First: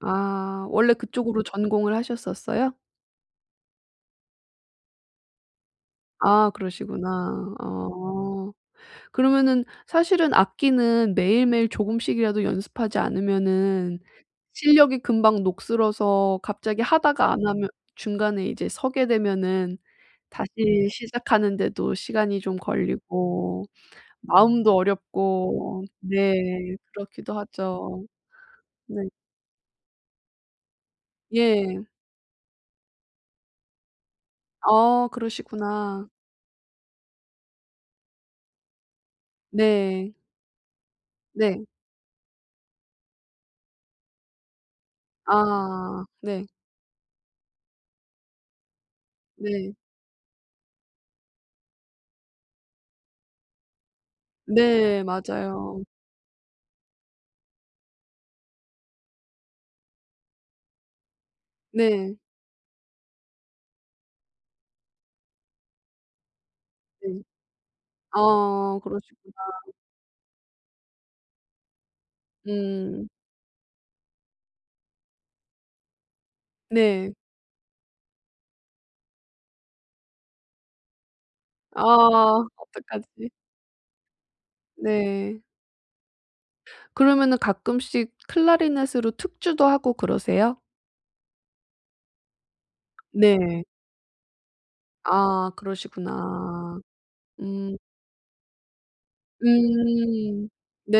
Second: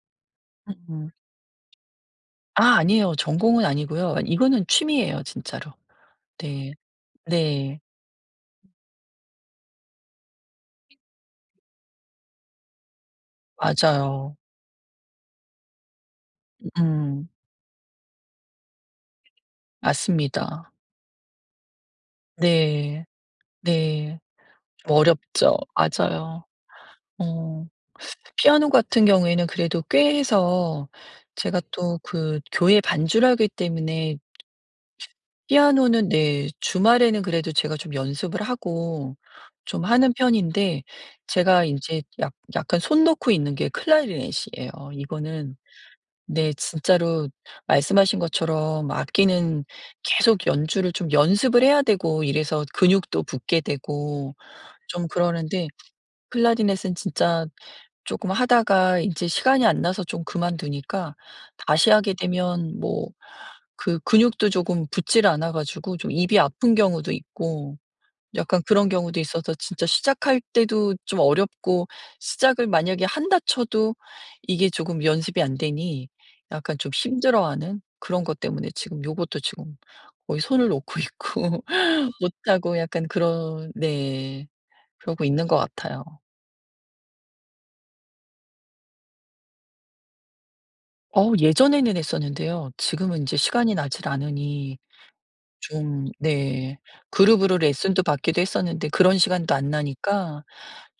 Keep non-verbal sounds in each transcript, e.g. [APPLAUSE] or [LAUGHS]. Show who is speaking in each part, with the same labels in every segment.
Speaker 1: 아
Speaker 2: 으
Speaker 1: 원래
Speaker 2: 음.
Speaker 1: 그쪽으로 전공을 하셨었어요?
Speaker 2: 아 아니에요. 전공은 아니고요. 아 이거는 취미예요 진짜로.
Speaker 1: 아.
Speaker 2: 네.
Speaker 1: 그러시구나.
Speaker 2: 네.
Speaker 1: 어. 그러면은 사실은 악기는 매일매일 조금씩이라도 연습하지 않으면은
Speaker 2: 맞아요.
Speaker 1: 실력이 금방 녹슬어서
Speaker 2: 으
Speaker 1: 갑자기
Speaker 2: 음.
Speaker 1: 하다가 안 하면 중간에 이제 서게 되면은
Speaker 2: 맞습니다.
Speaker 1: 다시 시작하는데도 시간이 좀
Speaker 2: 네.
Speaker 1: 걸리고
Speaker 2: 네.
Speaker 1: 마음도
Speaker 2: 어렵죠.
Speaker 1: 어렵고 네.
Speaker 2: 맞아요.
Speaker 1: 그렇기도
Speaker 2: 어.
Speaker 1: 하죠.
Speaker 2: 피아노
Speaker 1: 네.
Speaker 2: 같은 경우에는 그래도 꽤 해서 제가
Speaker 1: 예.
Speaker 2: 또 그 교회 반주를 하기 때문에
Speaker 1: 어 그러시구나.
Speaker 2: 피아노는 네 주말에는 그래도 제가 좀 연습을 하고 좀 하는
Speaker 1: 네.
Speaker 2: 편인데 제가
Speaker 1: 네.
Speaker 2: 인제 약 약간 손 놓고 있는 게 클라리넷이에요. 이거는
Speaker 1: 아. 네.
Speaker 2: 네. 진짜로 말씀하신 것처럼 악기는
Speaker 1: 네.
Speaker 2: 계속 연주를 좀 연습을 해야 되고 이래서 근육도 붙게 되고
Speaker 1: 네
Speaker 2: 좀 그러는데
Speaker 1: 맞아요.
Speaker 2: 클라리넷은 진짜 쪼끔 하다가 인제 시간이 안 나서 좀 그만두니까 다시 하게
Speaker 1: 네.
Speaker 2: 되면 뭐 그 근육도 조금 붙지를 않아 가지고 좀 입이 아픈 경우도
Speaker 1: 네.
Speaker 2: 있고 약간
Speaker 1: 아
Speaker 2: 그런 경우도
Speaker 1: 그러시구나.
Speaker 2: 있어서 진짜 시작할 때도 좀 어렵고 시작을 만약에
Speaker 1: 음.
Speaker 2: 한다 쳐도 이게 조금 연습이 안 되니 약간 좀
Speaker 1: 네.
Speaker 2: 힘들어하는 그런 것 때문에 지금 요것도 지금 거의 손을 놓고 있고
Speaker 1: 아
Speaker 2: 못하고 약간
Speaker 1: 어떡하지.
Speaker 2: 그런 네. 그러고
Speaker 1: 네.
Speaker 2: 있는 것 같아요.
Speaker 1: 그러면은 가끔씩 클라리넷으로 특주도 하고 그러세요?
Speaker 2: 어 예전에는 했었는데요. 지금은 인제
Speaker 1: 네.
Speaker 2: 시간이 나질 않으니
Speaker 1: 아
Speaker 2: 좀 네.
Speaker 1: 그러시구나.
Speaker 2: 그룹으로
Speaker 1: 음.
Speaker 2: 레슨도 받기도 했었는데 그런 시간도 안 나니까
Speaker 1: 음.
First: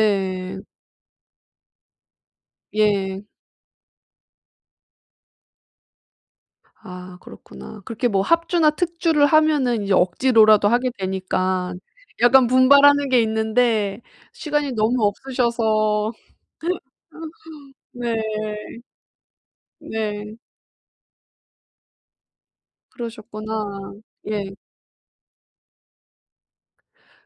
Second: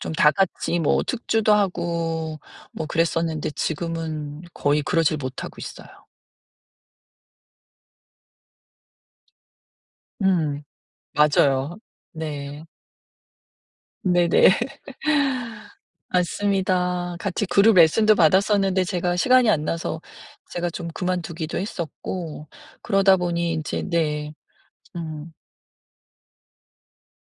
Speaker 2: 좀 다 같이 뭐 특주도 하고 뭐
Speaker 1: 예.
Speaker 2: 그랬었는데 지금은 거의 그러지를 못하고 있어요.
Speaker 1: 아 그렇구나. 그렇게 뭐 합주나 특주를 하면은 이제
Speaker 2: 음.
Speaker 1: 억지로라도 하게
Speaker 2: 맞아요.
Speaker 1: 되니깐 약간
Speaker 2: 네.
Speaker 1: 분발하는 게 있는데
Speaker 2: 네네.
Speaker 1: 시간이 너무
Speaker 2: [LAUGHS]
Speaker 1: 없으셔서.
Speaker 2: 맞습니다. 같이 그룹
Speaker 1: [LAUGHS]
Speaker 2: 레슨도
Speaker 1: 네.
Speaker 2: 받았었는데 제가 시간이 안 나서
Speaker 1: 네.
Speaker 2: 제가 좀 그만두기도 했었고 그러다 보니
Speaker 1: 그러셨구나.
Speaker 2: 인제 네.
Speaker 1: 예.
Speaker 2: 음.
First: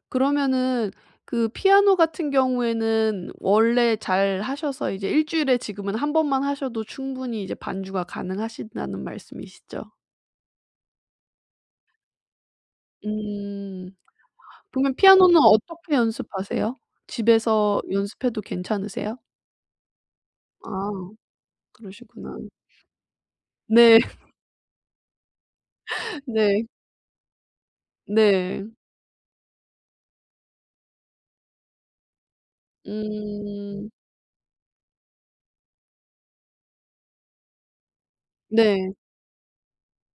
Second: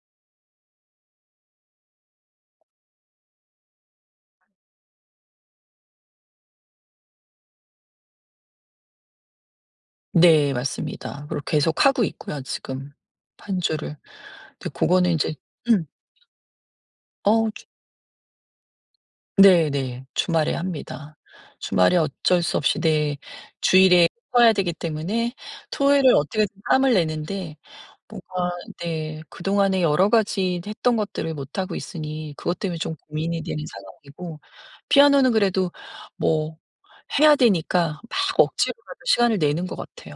Speaker 1: 그러면은 그 피아노 같은 경우에는 원래 잘 하셔서 이제 1 주일에 지금은 1 번만 하셔도 충분히 이제 반주가 가능하시다는 말씀이시죠?
Speaker 2: 네. 맞습니다. 그리고 계속하고 있고요 지금
Speaker 1: 음.
Speaker 2: 반주를. 근데
Speaker 1: 그러면
Speaker 2: 고거는 이제
Speaker 1: 피아노는
Speaker 2: [CLEARS THROAT]
Speaker 1: 어떻게 연습하세요?
Speaker 2: 어. 주
Speaker 1: 집에서 연습해도 괜찮으세요?
Speaker 2: 네네. 주말에
Speaker 1: 아.
Speaker 2: 합니다. 주말에
Speaker 1: 그러시구나.
Speaker 2: 어쩔 수 없이 네.
Speaker 1: 네.
Speaker 2: 주일에
Speaker 1: [LAUGHS]
Speaker 2: 쳐야 되기 때문에 토요일을 어떻게든
Speaker 1: 네.
Speaker 2: 짬을 내는데 뭔가
Speaker 1: 네.
Speaker 2: 네. 그동안에 여러 가지 했던 것들을 못하고 있으니 그것 때문에 좀 고민이 되는
Speaker 1: 음.
Speaker 2: 상황이고 피아노는 그래도 뭐 해야 되니까 막
Speaker 1: 네.
Speaker 2: 억지로라도 시간을 내는 것 같아요.